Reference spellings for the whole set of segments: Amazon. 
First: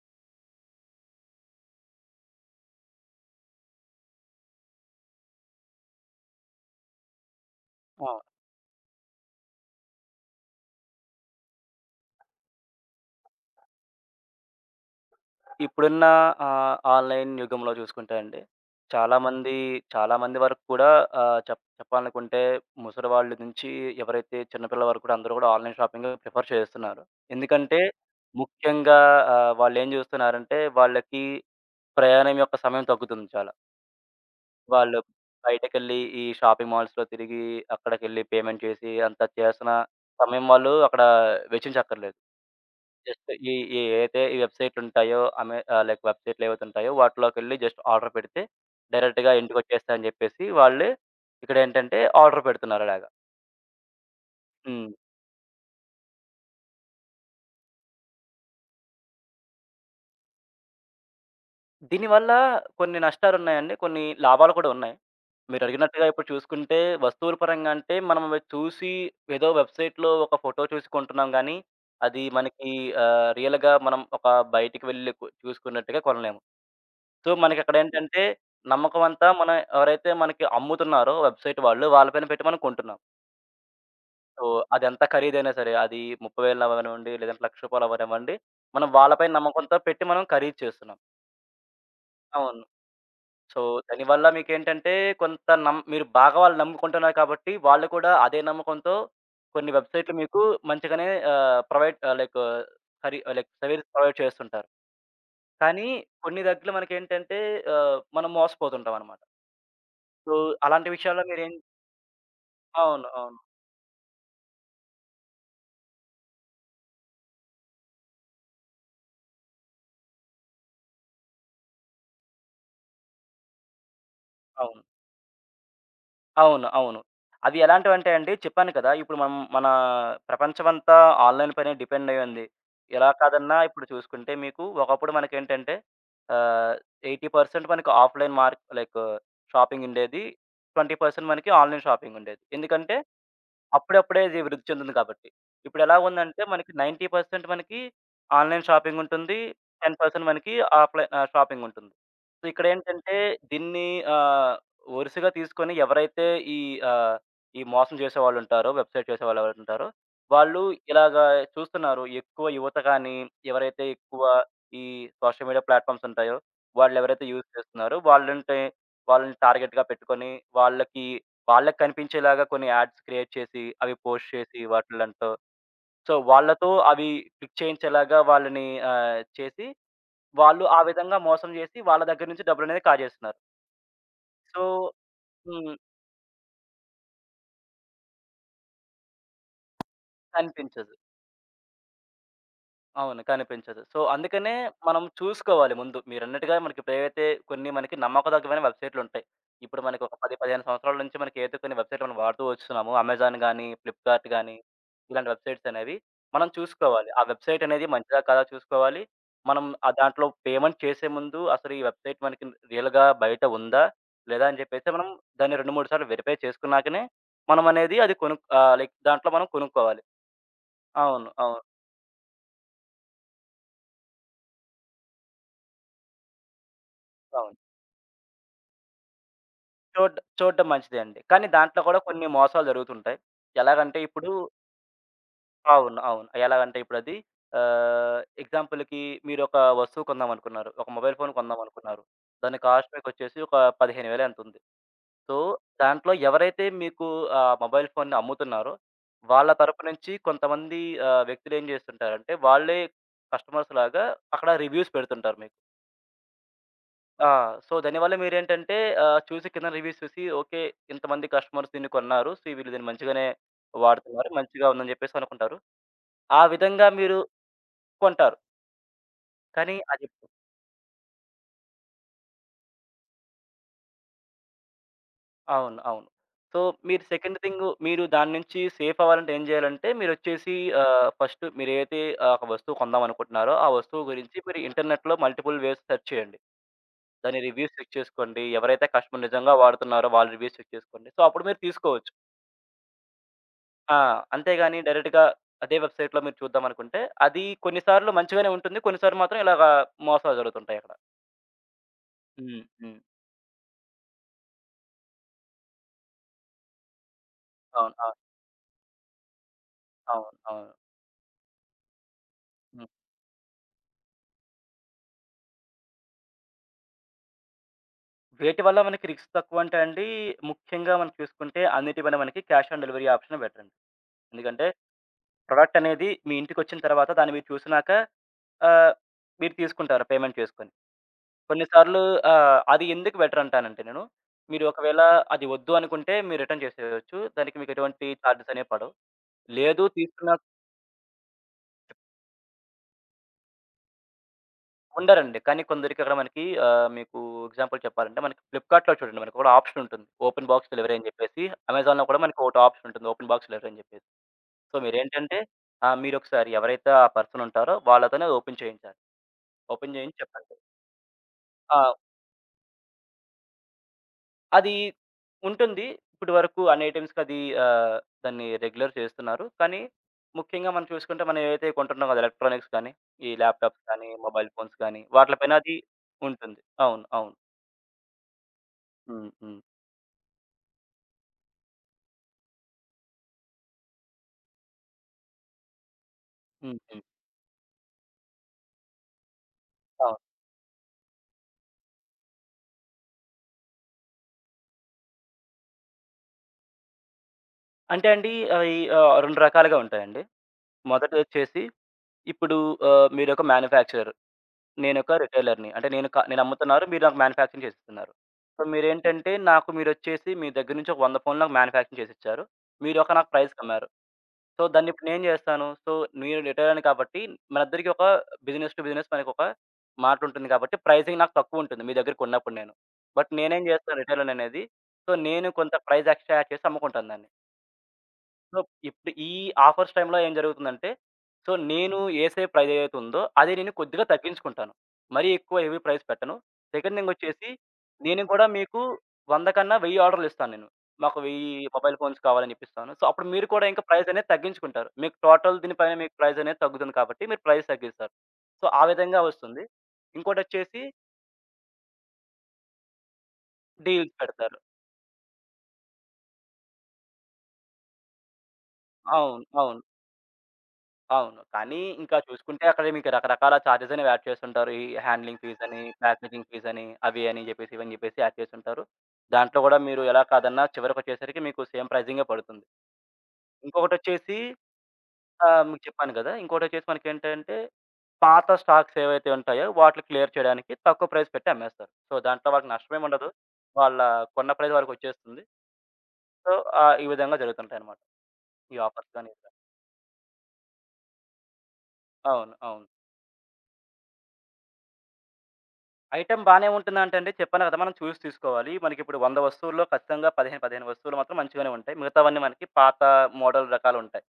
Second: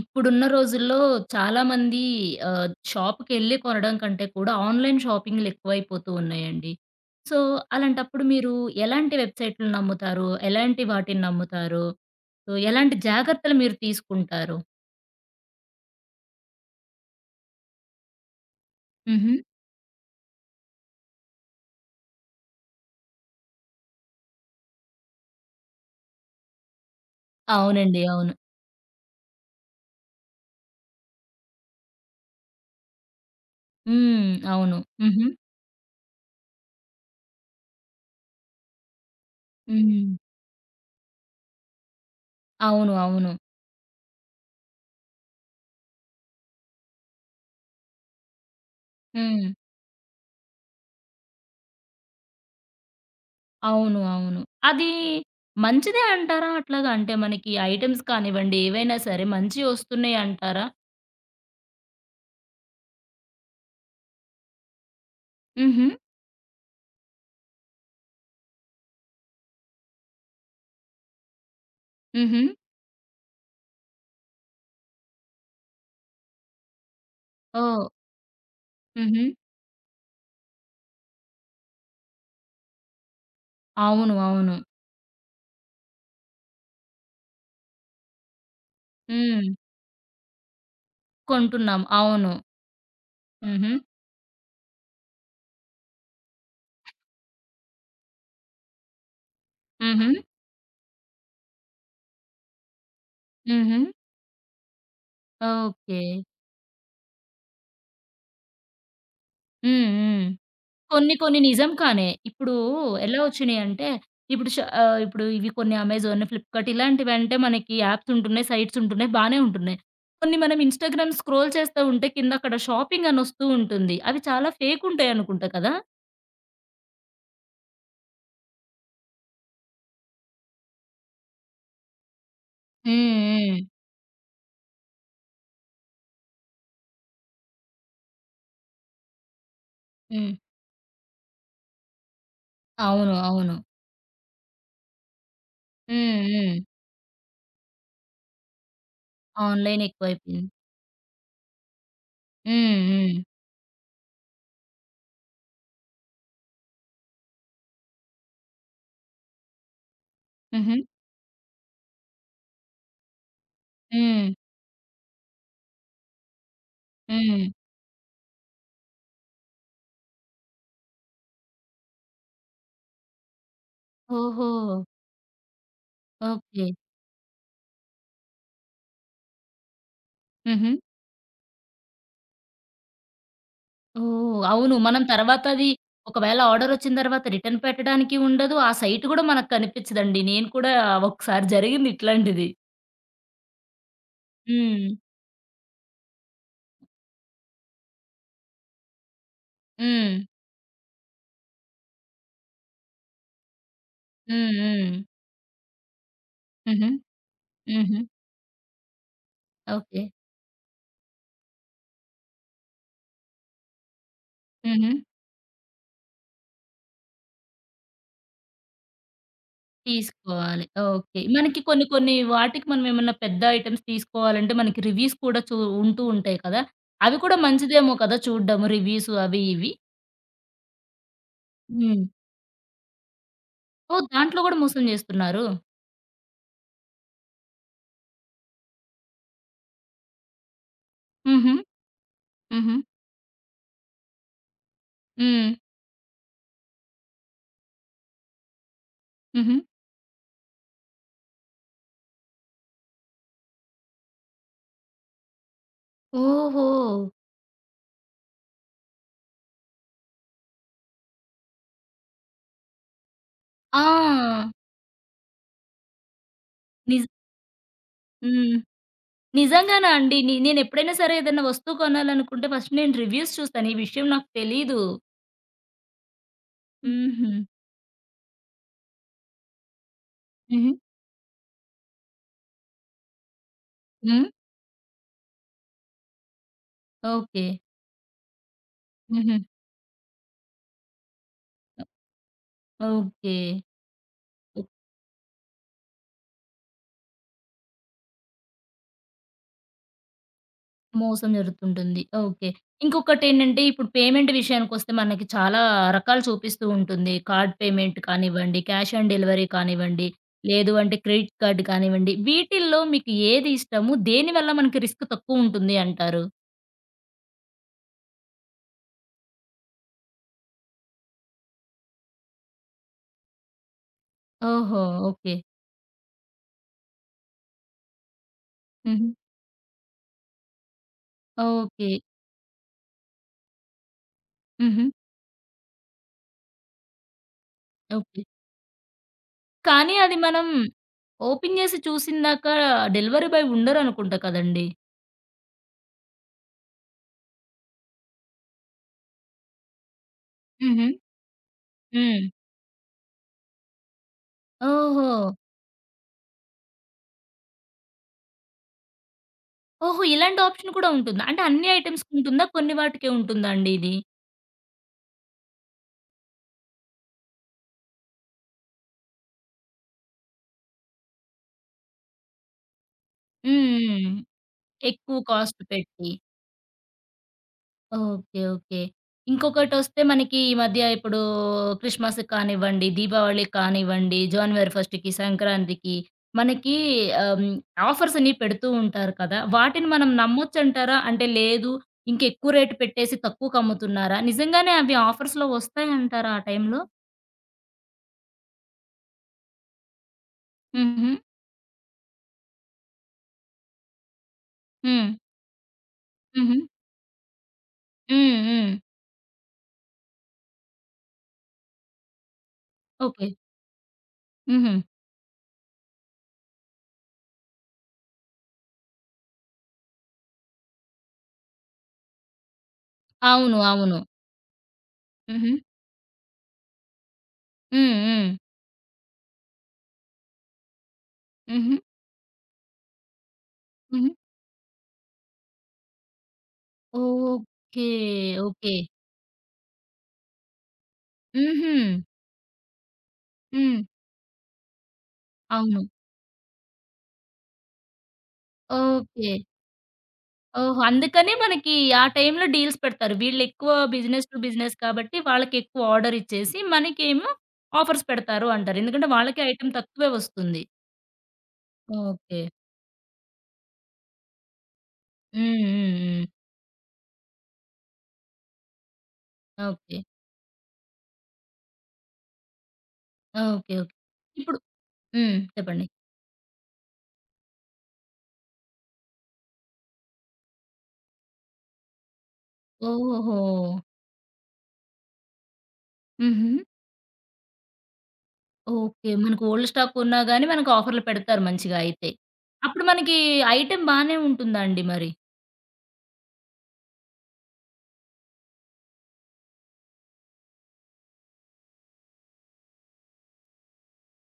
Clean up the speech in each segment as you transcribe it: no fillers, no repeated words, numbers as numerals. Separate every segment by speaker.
Speaker 1: ఇప్పుడున్న రోజుల్లో చాలామంది షాప్‌కెళ్ళి కొనడం కంటే కూడా ఆన్‌లైన్ షాపింగ్‌లు ఎక్కువైపోతూ ఉన్నాయండి. సో,
Speaker 2: ఆ!
Speaker 1: అలాంటప్పుడు మీరు ఎలాంటి వెబ్‌సైట్‌లు నమ్ముతారు? ఎలాంటి వాటిని నమ్ముతారు? సో, ఎలాంటి జాగ్రత్తలు మీరు తీసుకుంటారు?
Speaker 2: ఇప్పుడున్న ఆన్‌లైన్ యుగంలో చూసుకుంటే అండి,
Speaker 1: హుహు.
Speaker 2: చాలామంది చాలామంది వరకు కూడా ఆహ్, చెప్ చెప్పాలనుకుంటే ముసలివాళ్ళ నుంచి ఎవరైతే చిన్న పిల్లల వరకు కూడా అందరూ కూడా ఆన్‌లైన్ షాపింగ్ ప్రిఫర్ చేస్తున్నారు. ఎందుకంటే
Speaker 1: అవునండి. అవును.
Speaker 2: ముఖ్యంగా వాళ్ళేం చూస్తున్నారంటే వాళ్ళకి ప్రయాణం యొక్క సమయం తగ్గుతుంది చాలా.
Speaker 1: హ్మ్. అవును.
Speaker 2: వాళ్ళు
Speaker 1: హుహు.
Speaker 2: బయటకెళ్ళి ఈ షాపింగ్ మాల్స్‌లో తిరిగి అక్కడికెళ్ళి పేమెంట్ చేసి అంతా చేసిన
Speaker 1: హ్మ్.
Speaker 2: సమయం వాళ్ళు అక్కడ వెచ్చించక్కర్లేదు.
Speaker 1: అవును.
Speaker 2: జస్ట్
Speaker 1: అవును.
Speaker 2: ఈ ఈ ఏదైతే ఈ వెబ్‌సైట్‌లుంటాయో అమె ఆహ్, లైక్ వెబ్‌సైట్‌లు ఏవైతున్నటాయో వాటిలోకెళ్ళి జస్ట్ ఆర్డర్ పెడితే డైరెక్ట్‌గా
Speaker 1: హ్మ్.
Speaker 2: ఇంటికొచ్చేస్తాయని జెప్పేసి వాళ్ళే ఇక్కడేంటంటే ఆర్డర్ పెడుతున్నారలాగా.
Speaker 1: అవును. అవును. అది
Speaker 2: హ్మ్.
Speaker 1: మంచిదే అంటారా? అట్లాగా అంటే మనకి ఐటెమ్స్ కానివ్వండి ఏవైనా సరే మంచియి వస్తున్నాయి అంటారా?
Speaker 2: దీనివల్ల కొన్ని నష్టాలున్నాయండి. కొన్ని లాభాలు కూడా ఉన్నాయి.
Speaker 1: హుహు.
Speaker 2: మీరడిగినట్టుగా ఇప్పుడు చూసుకుంటే వస్తువుల పరంగా అంటే మనం అవి చూసి ఏదో వెబ్‌సైట్‌లో ఒక ఫోటో చూసి కొంటున్నాం గానీ, అది
Speaker 1: హుహు.
Speaker 2: మనకి రియల్‌గా మనం ఒక బయటికి వెళ్లి చూసుకున్నట్టుగా కొనలేము. సో,
Speaker 1: ఓహ్!
Speaker 2: మనకిక్కడేంటంటే,
Speaker 1: హుహు.
Speaker 2: నమ్మకమంతా మనం ఎవరైతే మనకి అమ్ముతున్నారో వెబ్‌సైట్ వాళ్ళు, వాళ్ళ పైన పెట్టి మనం కొంటున్నాం.
Speaker 1: అవును.
Speaker 2: సో,
Speaker 1: అవును.
Speaker 2: అదెంత ఖరీదైనా సరే, అది 30,000 అవ్వనివ్వండి, లేదంటే రూ. 1,00,000 అవ్వనివ్వండి, మనం వాళ్ళపై
Speaker 1: హ్మ్.
Speaker 2: నమ్మకంతో పెట్టి మనం ఖరీదు చేస్తున్నాం.
Speaker 1: కొంటున్నాం. అవును.
Speaker 2: అవును. సో,
Speaker 1: హుహు.
Speaker 2: దానివల్ల మీకేంటంటే, కొంత మీరు బాగా వాళ్ళు నమ్ముకుంటున్నారు కాబట్టి, వాళ్ళు కూడా అదే నమ్మకంతో కొన్ని
Speaker 1: హుహు.
Speaker 2: వెబ్‌సైట్‌లు మీకు మంచిగానే ప్రొవైడ్ ఆహ్, లైక్ సరి లైక్
Speaker 1: హుహు.
Speaker 2: సర్వీస్ ప్రొవైడ్ చేస్తుంటారు. కానీ
Speaker 1: ఓకే.
Speaker 2: కొన్ని దగ్గరలో మనకేంటంటే, మనం మోసపోతుంటామనమాట.
Speaker 1: హ్మ్. హ్మ్.
Speaker 2: సో, అలాంటి
Speaker 1: కొన్ని
Speaker 2: విషయాల్లో
Speaker 1: కొన్ని
Speaker 2: మీరేం
Speaker 1: నిజం కానే. ఇప్పుడు
Speaker 2: అవును.
Speaker 1: ఎలా
Speaker 2: అవును.
Speaker 1: వచ్చినియంటే ఇప్పుడు ష ఇప్పుడు ఇవి కొన్ని అమెజాన్, ఫ్లిప్‌కార్ట్ ఇలాంటివంటే మనకి యాప్స్ ఉంటున్నాయి, సైట్స్ ఉంటున్నాయి, బానే ఉంటున్నాయి. కొన్ని మనం ఇన్‌స్టాగ్రామ్ స్క్రోల్ చేస్తా ఉంటే కింద అక్కడ షాపింగ్ అనొస్తూ ఉంటుంది. అవి చాలా
Speaker 2: అవును.
Speaker 1: ఫేక్ ఉంటాయనుకుంటా కదా!
Speaker 2: అవును. అవును. అవి ఎలాంటివంటే అండి చెప్పాను కదా! ఇప్పుడు మనం మన ప్రపంచమంతా ఆన్‌లైన్ పైనే డిపెండ్ అయ్యి ఉంది. ఎలా
Speaker 1: హ్మ్.
Speaker 2: కాదన్నా
Speaker 1: హ్మ్.
Speaker 2: ఇప్పుడు చూసుకుంటే మీకు ఒకప్పుడు మనకేంటంటే ఆహ్, 80% మనకి ఆఫ్‌లైన్ మార్క్ లైక్ షాపింగ్ ఉండేది.
Speaker 1: హ్మ్.
Speaker 2: 20% మనకి ఆన్‌లైన్ షాపింగ్ ఉండేది. ఎందుకంటే
Speaker 1: అవును. అవును.
Speaker 2: అప్పుడప్పుడే ఇది వృద్ధి చెందింది కాబట్టి. ఇప్పుడెలా
Speaker 1: హ్మ్.
Speaker 2: ఉందంటే
Speaker 1: హ్మ్.
Speaker 2: మనకి 90% మనకి ఆన్‌లైన్ షాపింగుంటుంది.
Speaker 1: ఆన్‌లైన్
Speaker 2: 10%
Speaker 1: ఎక్కువైపోయింది.
Speaker 2: మనకి ఆఫ్‌లైన్ షాపింగుంటుంది. సో,
Speaker 1: హ్మ్.
Speaker 2: ఇక్కడేంటంటే
Speaker 1: హ్మ్.
Speaker 2: దీన్ని ఆహ్, వరుసగా తీసుకొని ఎవరైతే ఈ ఆహ్, ఈ మోసం చేసేవాళ్ళుంటారో, వెబ్‌సైట్ చేసేవాళ్ళు ఎవరైతుంటారో, వాళ్ళు
Speaker 1: హుహు.
Speaker 2: ఎవరైతే ఉంటారో వాళ్ళు ఇలాగా చూస్తున్నారు. ఎక్కువ యువత కానీ, ఎవరైతే ఎక్కువ
Speaker 1: హ్మ్.
Speaker 2: ఈ సోషల్ మీడియా ప్లాట్‌ఫామ్స్ ఉంటాయో, వాళ్ళెవరైతే
Speaker 1: హ్మ్.
Speaker 2: యూజ్ చేస్తున్నారో వాళ్ళంటే వాళ్ళని టార్గెట్‌గా పెట్టుకొని వాళ్ళకి వాళ్ళకి కనిపించేలాగా కొన్ని యాడ్స్ క్రియేట్ చేసి, అవి పోస్ట్
Speaker 1: ఓహో!
Speaker 2: చేసి వాటిలంటూ సో,
Speaker 1: ఓకే.
Speaker 2: వాళ్ళతో అవి క్లిక్ చేయించేలాగా వాళ్ళని చేసి, వాళ్ళు
Speaker 1: హుహు.
Speaker 2: ఆ విధంగా మోసం చేసి వాళ్ళ దగ్గర నుంచి డబ్బులనేవి కాజేస్తున్నారు.
Speaker 1: ఓహ్!
Speaker 2: సో
Speaker 1: అవును. మనం తర్వాత అది
Speaker 2: హ్మ్.
Speaker 1: ఒకవేళ ఆర్డరొచ్చిన తర్వాత రిటర్న్ పెట్టడానికి ఉండదు. ఆ సైట్ గూడా మనకు కనిపించదండి. నేను కూడా
Speaker 2: కనిపించదు.
Speaker 1: ఒకసారి జరిగింది ఇట్లాంటిది.
Speaker 2: అవును. కనిపించదు. సో, అందుకనే
Speaker 1: హ్మ్.
Speaker 2: మనం చూసుకోవాలి ముందు. మీరన్నట్టుగా మనకిప్పుడు ఏవైతే కొన్ని మనకి నమ్మకదగ్గమైన వెబ్‌సైట్‌లుంటాయి. ఇప్పుడు మనకొక
Speaker 1: హ్మ్.
Speaker 2: 10, 15 సంవత్సరాల నుంచి మనకేదైతే కొన్ని వెబ్‌సైట్‌లు మనం వాడుతూ వస్తున్నామో అమెజాన్ గానీ, ఫ్లిప్‌కార్ట్
Speaker 1: హ్మ్.
Speaker 2: గానీ,
Speaker 1: హ్మ్.
Speaker 2: ఇలాంటి వెబ్‌సైట్స్ అనేవి మనం
Speaker 1: హుహు.
Speaker 2: చూసుకోవాలి. ఆ వెబ్‌సైట్ అనేది
Speaker 1: హుహు.
Speaker 2: మంచిదా కాదా చూసుకోవాలి. మనం ఆ
Speaker 1: ఓకే.
Speaker 2: దాంట్లో పేమెంట్ చేసే ముందు అసలు ఈ వెబ్‌సైట్ మనకి రియల్‌గా బయట ఉందా? లేదా? అని చెప్పేసి
Speaker 1: హుహు.
Speaker 2: మనం దాన్ని 2, 3 సార్లు వెరిఫై చేసుకున్నాకనే మనమనేది అది కొను ఆహ్, లైక్ దాంట్లో మనం కొనుక్కోవాలి.
Speaker 1: తీసుకోవాలి. ఓకే.
Speaker 2: అవును.
Speaker 1: మనకి
Speaker 2: అవును.
Speaker 1: కొన్ని కొన్ని వాటికి మనం ఏమన్నా పెద్ద ఐటెమ్స్ తీసుకోవాలంటే మనకి రివ్యూస్ కూడా చూ ఉంటూ ఉంటాయి కదా! అవి కూడా
Speaker 2: అవును.
Speaker 1: మంచిదేమో కదా! చూడ్డము రివ్యూస్ అవి ఇవి.
Speaker 2: చూడడం మంచిదే అండి. కానీ దాంట్లో కూడా
Speaker 1: హ్మ్.
Speaker 2: కొన్ని మోసాలు జరుగుతుంటాయి. ఎలాగంటే
Speaker 1: ఓహ్!
Speaker 2: ఇప్పుడు
Speaker 1: దాంట్లో గూడా మోసం జేస్తున్నారు.
Speaker 2: అవును. అవును. ఎలాగంటే ఇప్పుడది ఎగ్జాంపుల్‌కి మీరొక వస్తువు కొందామనుకున్నారు. ఒక మొబైల్ ఫోన్
Speaker 1: హుహు.
Speaker 2: కొందామనుకున్నారు. దాని
Speaker 1: హుహు.
Speaker 2: కాస్ట్ మీకొచ్చేసి ఒక 15,000 ఎంతో ఉంది. సో,
Speaker 1: హ్మ్.
Speaker 2: దాంట్లో ఎవరైతే మీకు ఆ మొబైల్ ఫోన్‌ని అమ్ముతున్నారో వాళ్ళ
Speaker 1: హుహు.
Speaker 2: తరపు నుంచి కొంతమంది వ్యక్తులేం చేస్తుంటారంటే వాళ్ళే కస్టమర్స్ లాగా అక్కడ రివ్యూస్ పెడుతుంటారు మీకు.
Speaker 1: ఓహో!
Speaker 2: ఆ! సో, దానివల్ల మీరేంటంటే చూసి కిందన రివ్యూస్ చూసి ఓకే. ఇంతమంది కస్టమర్స్ దీన్ని కొన్నారు. సో, వీళ్ళు దీన్ని మంచిగానే వాడుతున్నారు.
Speaker 1: ఆ!
Speaker 2: మంచిగా ఉందని జెప్పేసి అనుకుంటారు. ఆ విధంగా
Speaker 1: నిజ్
Speaker 2: మీరు కొంటారు.
Speaker 1: హ్మ్.
Speaker 2: కానీ
Speaker 1: నిజంగానా
Speaker 2: అది
Speaker 1: అండి. నే నేనెప్పుడైనా సరే ఏదైనా వస్తువు కొనాలనుకుంటే ఫస్ట్ నేను రివ్యూస్ చూస్తాను. ఈ విషయం నాకు తెలీదు.
Speaker 2: అవును. అవును. సో, మీరు
Speaker 1: హుహు.
Speaker 2: సెకండ్ థింగు మీరు దాని నుంచి సేఫ్ అవ్వాలంటే ఏం జేయాలంటే మీరొచ్చేసి
Speaker 1: హుహు.
Speaker 2: ఫస్ట్ మీరేదైతే ఒక వస్తువు కొందాం అనుకుంటున్నారో ఆ వస్తువు
Speaker 1: హ్మ్.
Speaker 2: గురించి మీరు ఇంటర్నెట్‌లో మల్టిపుల్ వేస్ సెర్చ్ చేయండి. దాని
Speaker 1: ఓకే.
Speaker 2: రివ్యూస్ చెక్ చేసుకోండి. ఎవరైతే కస్టమర్
Speaker 1: హుహు.
Speaker 2: నిజంగా వాడుతున్నారో వాళ్ళ రివ్యూస్ చెక్ చేసుకోండి. సో, అప్పుడు మీరు తీసుకోవచ్చు.
Speaker 1: ఓకే.
Speaker 2: ఆ! అంతేగాని డైరెక్ట్‌గా అదే వెబ్‌సైట్‌లో మీరు చూద్దామనుకుంటే, అది కొన్నిసార్లు మంచిగానే ఉంటుంది. కొన్నిసార్లు మాత్రం ఇలాగా మోసాలు జరుగుతుంటాయి అక్కడ.
Speaker 1: మోసం జరుగుతుంటుంది. ఓకే.
Speaker 2: హ్మ్. హ్మ్.
Speaker 1: ఇంకొకటేంటంటే ఇప్పుడు పేమెంట్ విషయానికొస్తే మనకి చాలా రకాలు చూపిస్తూ ఉంటుంది. కార్డ్
Speaker 2: అవును.
Speaker 1: పేమెంట్
Speaker 2: అవును.
Speaker 1: కానివ్వండి, క్యాష్ ఆన్ డెలివరీ కానివ్వండి,
Speaker 2: అవును.
Speaker 1: లేదు
Speaker 2: అవును.
Speaker 1: అంటే క్రెడిట్ కార్డ్ కానివ్వండి. వీటిల్లో
Speaker 2: హ్మ్.
Speaker 1: మీకు ఏది ఇష్టము? దేనివల్ల మనకి రిస్క్ తక్కువుంటుంది అంటారు?
Speaker 2: వేటి వల్ల మనకి రిస్క్ తక్కువ అంటే అండి, ముఖ్యంగా మనం చూసుకుంటే అన్నిటి పైన మనకి cash on delivery option better అండి. ఎందుకంటే
Speaker 1: ఓహో! ఓకే.
Speaker 2: ప్రొడక్ట్ అనేది మీ ఇంటికొచ్చిన తర్వాత దాన్ని మీరు చూసినాక ఆహ్,
Speaker 1: హుహు.
Speaker 2: మీరు తీసుకుంటారు పేమెంట్ చేసుకొని.
Speaker 1: ఓకే.
Speaker 2: కొన్నిసార్లు అది ఎందుకు బెటర్ అంటానంటే నేను, మీరు
Speaker 1: హుహు.
Speaker 2: ఒకవేళ అది వద్దు అనుకుంటే మీరు రిటర్న్ చేసేయొచ్చు. దానికి మీకు ఎటువంటి
Speaker 1: ఓకే.
Speaker 2: చార్జెస్ అనేవి పడవు. లేదు.
Speaker 1: కానీ అది
Speaker 2: తీసుకున్న
Speaker 1: మనం ఓపెన్ చేసి చూసిందాక డెలివరీ బాయ్ ఉండరనుకుంటా కదండీ!
Speaker 2: ఉండరండి. కానీ కొందరికి అక్కడ మనకి మీకు ఎగ్జాంపుల్ చెప్పాలంటే మనకి ఫ్లిప్‌కార్ట్‌లో చూడండి మనకి కూడా ఆప్షన్ ఉంటుంది. ఓపెన్ బాక్స్
Speaker 1: హుహు.
Speaker 2: డెలివరీ అని చెప్పేసి. అమెజాన్‌లో కూడా
Speaker 1: హ్మ్.
Speaker 2: మనకి ఒకటి ఆప్షన్ ఉంటుంది. ఓపెన్ బాక్స్ డెలివరీ అని చెప్పేసి. సో,
Speaker 1: ఓహో!
Speaker 2: మీరేంటంటే మీరొకసారి ఎవరైతే ఆ పర్సన్ ఉంటారో వాళ్ళతోనే అది ఓపెన్ చేయించాలి. ఓపెన్
Speaker 1: ఓహో!
Speaker 2: చేయించి
Speaker 1: ఇలాంటి
Speaker 2: చెప్పండి.
Speaker 1: ఆప్షన్ కూడా ఉంటుందా? అంటే అన్ని
Speaker 2: ఆ!
Speaker 1: ఐటెమ్స్‌కి ఉంటుందా? కొన్ని వాటికే ఉంటుందా అండి ఇది?
Speaker 2: అది ఉంటుంది. ఇప్పటి వరకు అన్ని ఐటెమ్స్‌కి అది ఆహ్, దాన్ని రెగ్యులర్ చేస్తున్నారు. కానీ ముఖ్యంగా మనం చూసుకుంటే మనం ఏవైతే కొంటున్నాం కదా! ఎలక్ట్రానిక్స్ కానీ, ఈ
Speaker 1: హ్మ్.
Speaker 2: ల్యాప్‌టాప్స్ కానీ,
Speaker 1: హ్మ్.
Speaker 2: మొబైల్ ఫోన్స్ కానీ
Speaker 1: ఎక్కువ
Speaker 2: వాటిల పైన
Speaker 1: కాస్ట్
Speaker 2: అది
Speaker 1: పెట్టి.
Speaker 2: ఉంటుంది. అవును. అవును.
Speaker 1: ఓకే. ఓకే.
Speaker 2: హ్మ్. హ్మ్.
Speaker 1: ఇంకొకటొస్తే మనకి ఈ మధ్య ఇప్పుడు క్రిస్మస్‌కి కానివ్వండి, దీపావళికి కానివ్వండి, జనవరి 1కి, సంక్రాంతికి మనకి
Speaker 2: హుహు.
Speaker 1: ఆహ్, హ్మ్, ఆఫర్స్ అన్ని పెడుతూ ఉంటారు కదా! వాటిని మనం
Speaker 2: అవును.
Speaker 1: నమ్మొచ్చంటారా? అంటే లేదు ఇంకెక్కువ రేట్ పెట్టేసి తక్కువకమ్ముతున్నారా? నిజంగానే అవి ఆఫర్స్‌లో వస్తాయంటారా ఆ టైంలో?
Speaker 2: అంటే అండి అవి 2 రకాలుగా ఉంటాయండి.
Speaker 1: హుహు.
Speaker 2: మొదటొచ్చేసి ఇప్పుడు మీరొక మ్యానుఫ్యాక్చరర్,
Speaker 1: హ్మ్.
Speaker 2: నేనొక రిటైలర్‌ని. అంటే నేను నేను
Speaker 1: హుహు.
Speaker 2: అమ్ముతున్నారు, మీరు నాకు మ్యానుఫ్యాక్చరింగ్ చేసిస్తున్నారు.
Speaker 1: హ్మ్.
Speaker 2: సో,
Speaker 1: హ్మ్.
Speaker 2: మీరేంటంటే నాకు మీరొచ్చేసి మీ దగ్గర నుంచి ఒక 100 ఫోన్లు నాకు మ్యానుఫ్యాక్చరింగ్ చేసిచ్చారు. మీరొక
Speaker 1: ఓకే.
Speaker 2: నాకు ప్రైస్‌కమ్మారు. సో,
Speaker 1: హుహు.
Speaker 2: దాన్నిప్పుడు నేను జేస్తాను, సో, నేను రిటైలర్‌ని కాబట్టి మనిద్దరికీ ఒక బిజినెస్ టు బిజినెస్ మనకొక మాటుంటుంది కాబట్టి ప్రైసింగ్ నాకు తక్కువుంటుంది మీ దగ్గర కొన్నప్పుడు నేను. బట్
Speaker 1: అవును.
Speaker 2: నేనేం
Speaker 1: అవును.
Speaker 2: జేస్తాను రిటైలర్‌ననేది, సో, నేను
Speaker 1: హుహు.
Speaker 2: కొంత ప్రైస్ ఎక్స్ట్రా యాడ్ చేసి అమ్ముకుంటాను దాన్ని.
Speaker 1: హ్మ్. హ్మ్.
Speaker 2: సో, ఇప్పుడు ఈ ఆఫర్స్ టైమ్‌లో ఏం జరుగుతుందంటే, సో,
Speaker 1: హుహు.
Speaker 2: నేను ఏసే ప్రైజ్ ఏదైతే ఉందో, అది నేను కొద్దిగా
Speaker 1: హుహు.
Speaker 2: తగ్గించుకుంటాను. మరీ ఎక్కువ హెవీ ప్రైస్ పెట్టను. సెకండ్ థింగ్ వచ్చేసి,
Speaker 1: ఓకే.
Speaker 2: నేను కూడా
Speaker 1: ఓకే.
Speaker 2: మీకు 100 కన్నా 1000 ఆర్డర్‌లు ఇస్తాను నేను. మాకు 1000
Speaker 1: హుహు.
Speaker 2: మొబైల్ ఫోన్స్ కావాలని చెప్పిస్తాను. సో, అప్పుడు మీరు కూడా
Speaker 1: హ్మ్.
Speaker 2: ఇంకా ప్రైస్ అనేది తగ్గించుకుంటారు. మీకు టోటల్
Speaker 1: అవును.
Speaker 2: దీనిపైన మీకు ప్రైస్ అనేది తగ్గుతుంది కాబట్టి, మీరు ప్రైస్ తగ్గిస్తారు. సో, ఆ విధంగా
Speaker 1: ఓకే.
Speaker 2: వస్తుంది.
Speaker 1: ఓహో!
Speaker 2: ఇంకోటొచ్చేసి
Speaker 1: అందుకనే మనకి ఆ టైంలో డీల్స్ పెడతారు. వీళ్ళెక్కువ
Speaker 2: డీల్స్
Speaker 1: బిజినెస్ టు
Speaker 2: పెడతారు.
Speaker 1: బిజినెస్ కాబట్టి వాళ్ళకెక్కువ ఆర్డర్ ఇచ్చేసి, మనకేమో ఆఫర్స్ పెడతారు అంటారు. ఎందుకంటే వాళ్ళకే
Speaker 2: అవును.
Speaker 1: ఐటెమ్
Speaker 2: అవును.
Speaker 1: తక్కువే వస్తుంది.
Speaker 2: అవును. కానీ ఇంకా
Speaker 1: ఓకే.
Speaker 2: చూసుకుంటే అక్కడ మీకు రకరకాల చార్జెస్ అనేవి యాడ్ చేస్తుంటారు. ఈ హ్యాండ్లింగ్
Speaker 1: హ్మ్.
Speaker 2: ఫీజని,
Speaker 1: హ్మ్. హ్మ్.
Speaker 2: ప్యాకేజింగ్ ఫీజని, అవి అని జెప్పేసి, ఇవని జెప్పేసి యాడ్ చేస్తుంటారు. దాంట్లో గూడా
Speaker 1: ఓకే.
Speaker 2: మీరు ఎలా కాదన్నా చివరికొచ్చేసరికి మీకు సేమ్ ప్రైజింగే పడుతుంది.
Speaker 1: ఓకే. ఓకే.
Speaker 2: ఇంకొకటొచ్చేసి
Speaker 1: ఇప్పుడు హ్మ్. చెప్పండి.
Speaker 2: మీకు చెప్పాను గదా! ఇంకోటొచ్చేసి మనకేంటంటే పాత స్టాక్స్ ఏవైతే ఉంటాయో వాటిని క్లియర్ చేయడానికి తక్కువ ప్రైస్ పెట్టి అమ్మేస్తారు. సో, దాంట్లో వాళ్ళకి నష్టమేముండదు.
Speaker 1: ఓహోహో!
Speaker 2: వాళ్ళ కొన్న ప్రైస్ వాళ్ళకొచ్చేస్తుంది.
Speaker 1: హుహు.
Speaker 2: సో, ఈ విధంగా జరుగుతుంటాయన్నమాట. ఈ
Speaker 1: ఓకే.
Speaker 2: ఆఫర్స్ గాని
Speaker 1: మనకు
Speaker 2: ఇట్లా.
Speaker 1: ఓల్డ్ స్టాక్ ఉన్నా గాని మనకు ఆఫర్‌లు పెడతారు మంచిగా అయితే.
Speaker 2: అవును.
Speaker 1: అప్పుడు
Speaker 2: అవును.
Speaker 1: మనకి ఐటెమ్ బానే ఉంటుందా అండి మరి?
Speaker 2: ఐటెమ్ బానే ఉంటుందంటండి చెప్పాను కదా! మనం చూసి తీసుకోవాలి. మనకిప్పుడు 100 వస్తువుల్లో ఖచ్చితంగా 15 వస్తువులు మాత్రం మంచిగానే ఉంటాయి. మిగతావన్నీ మనకి పాత మోడల్ రకాలుంటాయి.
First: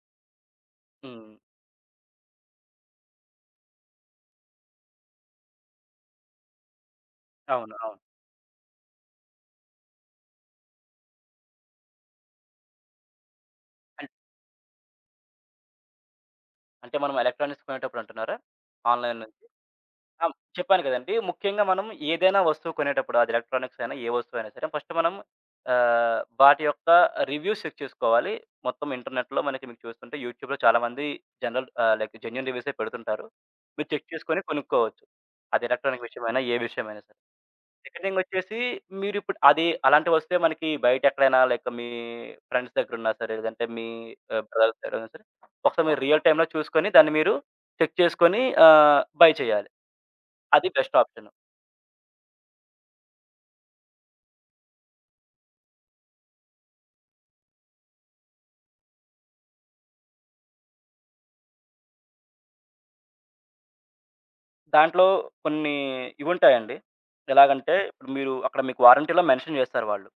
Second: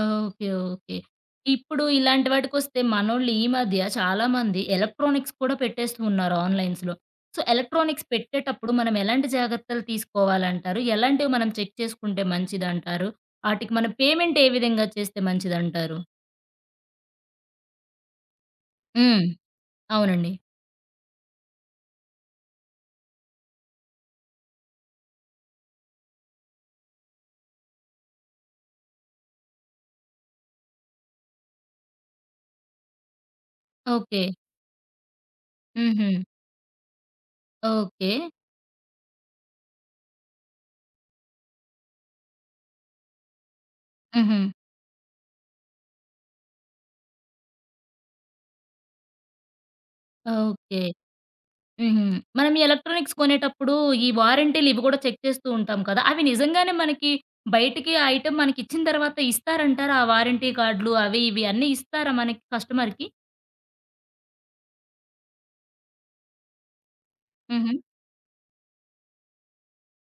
Speaker 1: ఓకే. ఓకే.
Speaker 2: హ్మ్.
Speaker 1: ఇప్పుడు ఇలాంటి వాటికొస్తే మనోళ్ళు ఈ మధ్య చాలామంది ఎలక్ట్రానిక్స్ కూడా పెట్టేస్తూ ఉన్నారు ఆన్‌లైన్స్‌లో. సో,
Speaker 2: అవును. అవును.
Speaker 1: ఎలక్ట్రానిక్స్ పెట్టేటప్పుడు మనం ఎలాంటి జాగ్రత్తలు తీసుకోవాలంటారు? ఎలాంటివి మనం చెక్ చేసుకుంటే మంచిదంటారు? ఆటికి మనం
Speaker 2: అన్
Speaker 1: పేమెంట్ ఏ విధంగా చేస్తే మంచిదంటారు?
Speaker 2: అంటే మనం ఎలక్ట్రానిక్స్ కొనేటప్పుడు అంటున్నారా? ఆన్‌లైన్
Speaker 1: హ్మ్.
Speaker 2: నుంచి. ఆ!
Speaker 1: అవునండి.
Speaker 2: చెప్పాను కదండీ! ముఖ్యంగా మనం ఏదైనా వస్తువు కొనేటప్పుడు అది ఎలక్ట్రానిక్స్ అయినా, ఏ వస్తువైనా సరే ఫస్ట్ మనం వాటి యొక్క రివ్యూస్ చెక్ చేసుకోవాలి. మొత్తం ఇంటర్నెట్‌లో మనకి మీకు చూస్తుంటే యూట్యూబ్‌లో చాలామంది జనరల్ ఆహ్, లైక్ జెన్యూన్ రివ్యూసే పెడుతుంటారు. మీరు చెక్
Speaker 1: ఓకే.
Speaker 2: చేసుకొని కొనుక్కోవచ్చు. అది ఎలక్ట్రానిక్
Speaker 1: హుహు.
Speaker 2: విషయమైనా, ఏ విషయమైనా సరే. Second
Speaker 1: okay.
Speaker 2: థింగ్ వచ్చేసి మీరిప్పుడు అది అలాంటివొస్తే మనకి బయటెక్కడైనా లైక్ మీ ఫ్రెండ్స్ దగ్గరున్నా సరే, లేదంటే మీ
Speaker 1: హుహు.
Speaker 2: బ్రదర్స్ దగ్గరున్నా సరే, ఒకసారి మీరు రియల్ టైమ్‌లో చూసుకొని దాన్ని మీరు చెక్ చేసుకొని బై చేయాలి. అది
Speaker 1: ఓకే.
Speaker 2: Best option.
Speaker 1: హుహు. మనం ఈ ఎలక్ట్రానిక్స్ కొనేటప్పుడు ఈ వారంటీలు ఇవి గూడా చెక్ చేస్తూ ఉంటాం కదా! అవి నిజంగానే మనకి బయటికి ఆ ఐటెమ్ మనకిచ్చిన తర్వాత ఇస్తారంటారా? ఆ వారంటీ కార్డ్‌లు అవి ఇవి అన్నీ ఇస్తారా మనకి కస్టమర్‌కి?
Speaker 2: దాంట్లో కొన్ని ఇవుంటాయండి.
Speaker 1: హుహు.
Speaker 2: ఎలాగంటే ఇప్పుడు మీరు అక్కడ మీకు వారంటీలో మెన్షన్ చేస్తారు వాళ్ళు.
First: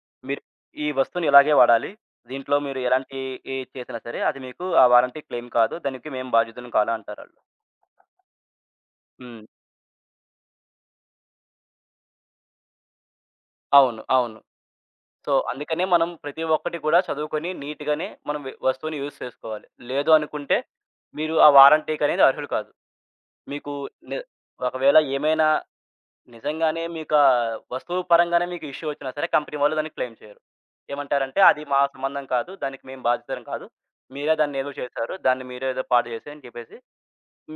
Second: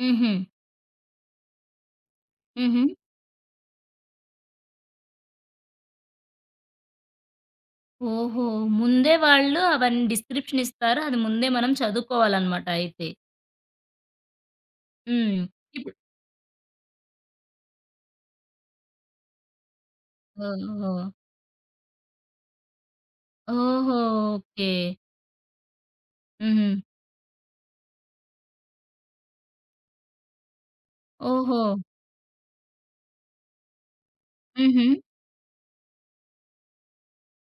Speaker 1: హుహు.
Speaker 2: మీరు ఈ వస్తువుని ఇలాగే వాడాలి. దీంట్లో మీరు
Speaker 1: హుహు.
Speaker 2: ఎలాంటి ఏది చేసినా సరే అది మీకు ఆ వారంటీ క్లెయిమ్ కాదు. దానికి మేము బాధ్యుతులం కాదు అంటారాళ్ళు.
Speaker 1: ఓహో! ముందే
Speaker 2: హ్మ్.
Speaker 1: వాళ్ళు అవన్నీ డిస్క్రిప్షన్ ఇస్తారు. అది ముందే మనం చదువుకోవాలనమాట అయితే.
Speaker 2: అవును. అవును. సో,
Speaker 1: హ్మ్.
Speaker 2: అందుకనే
Speaker 1: ఇప్పుడు
Speaker 2: మనం ప్రతి ఒక్కటి కూడా చదువుకొని నీట్‌గానే మనం వస్తువుని యూజ్ చేసుకోవాలి. లేదు అనుకుంటే
Speaker 1: ఓహో!
Speaker 2: మీరు ఆ వారంటీకనేది అర్హులు కాదు. మీకు
Speaker 1: ఓహో!
Speaker 2: ని
Speaker 1: ఓకే.
Speaker 2: ఒకవేళ ఏమైనా
Speaker 1: హుహు.
Speaker 2: నిజంగానే మీకా వస్తువు పరంగానే మీకు ఇష్యూ వచ్చినా సరే కంపెనీ వాళ్ళు దాన్ని క్లెయిమ్ చేయరు. ఏమంటారంటే,
Speaker 1: ఓహో!
Speaker 2: "అది మా సంబంధం కాదు. దానికి మేము బాధితులం కాదు. మీరే దాన్నేదో
Speaker 1: హుహు.
Speaker 2: చేశారు. దాన్ని మీరే ఏదో పాడు చేశారు" అని చెప్పేసి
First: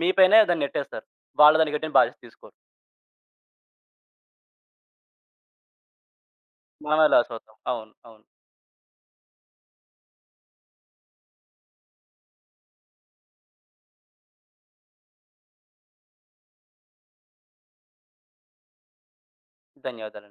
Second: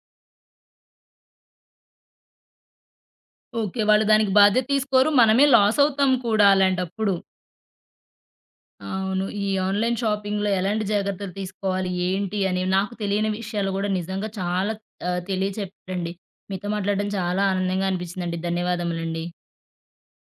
Speaker 2: మీ పైనే దాన్ని నెట్టేస్తారు. వాళ్ళు దానికి ఎటువంటి బాధ్యత తీసుకోరు.
Speaker 1: ఓకే. వాళ్ళు దానికి బాధ్యత తీసుకోరు. మనమే లాస్ అవుతాం కూడా
Speaker 2: మనమే
Speaker 1: అలాంటప్పుడు.
Speaker 2: లాస్ అవుతాం. అవును. అవును.
Speaker 1: అవును. ఈ ఆన్‌లైన్ షాపింగ్‌లో ఎలాంటి జాగ్రత్తలు తీసుకోవాలి? ఏంటి? అనేవి నాకు తెలియని విషయాలు గూడా నిజంగా చాలా తెలియచెప్పారండి. మీతో మాట్లాడడం చాలా ఆనందంగా అనిపించిందండి. ధన్యవాదములండి.
Speaker 2: ధన్యవాదాలు.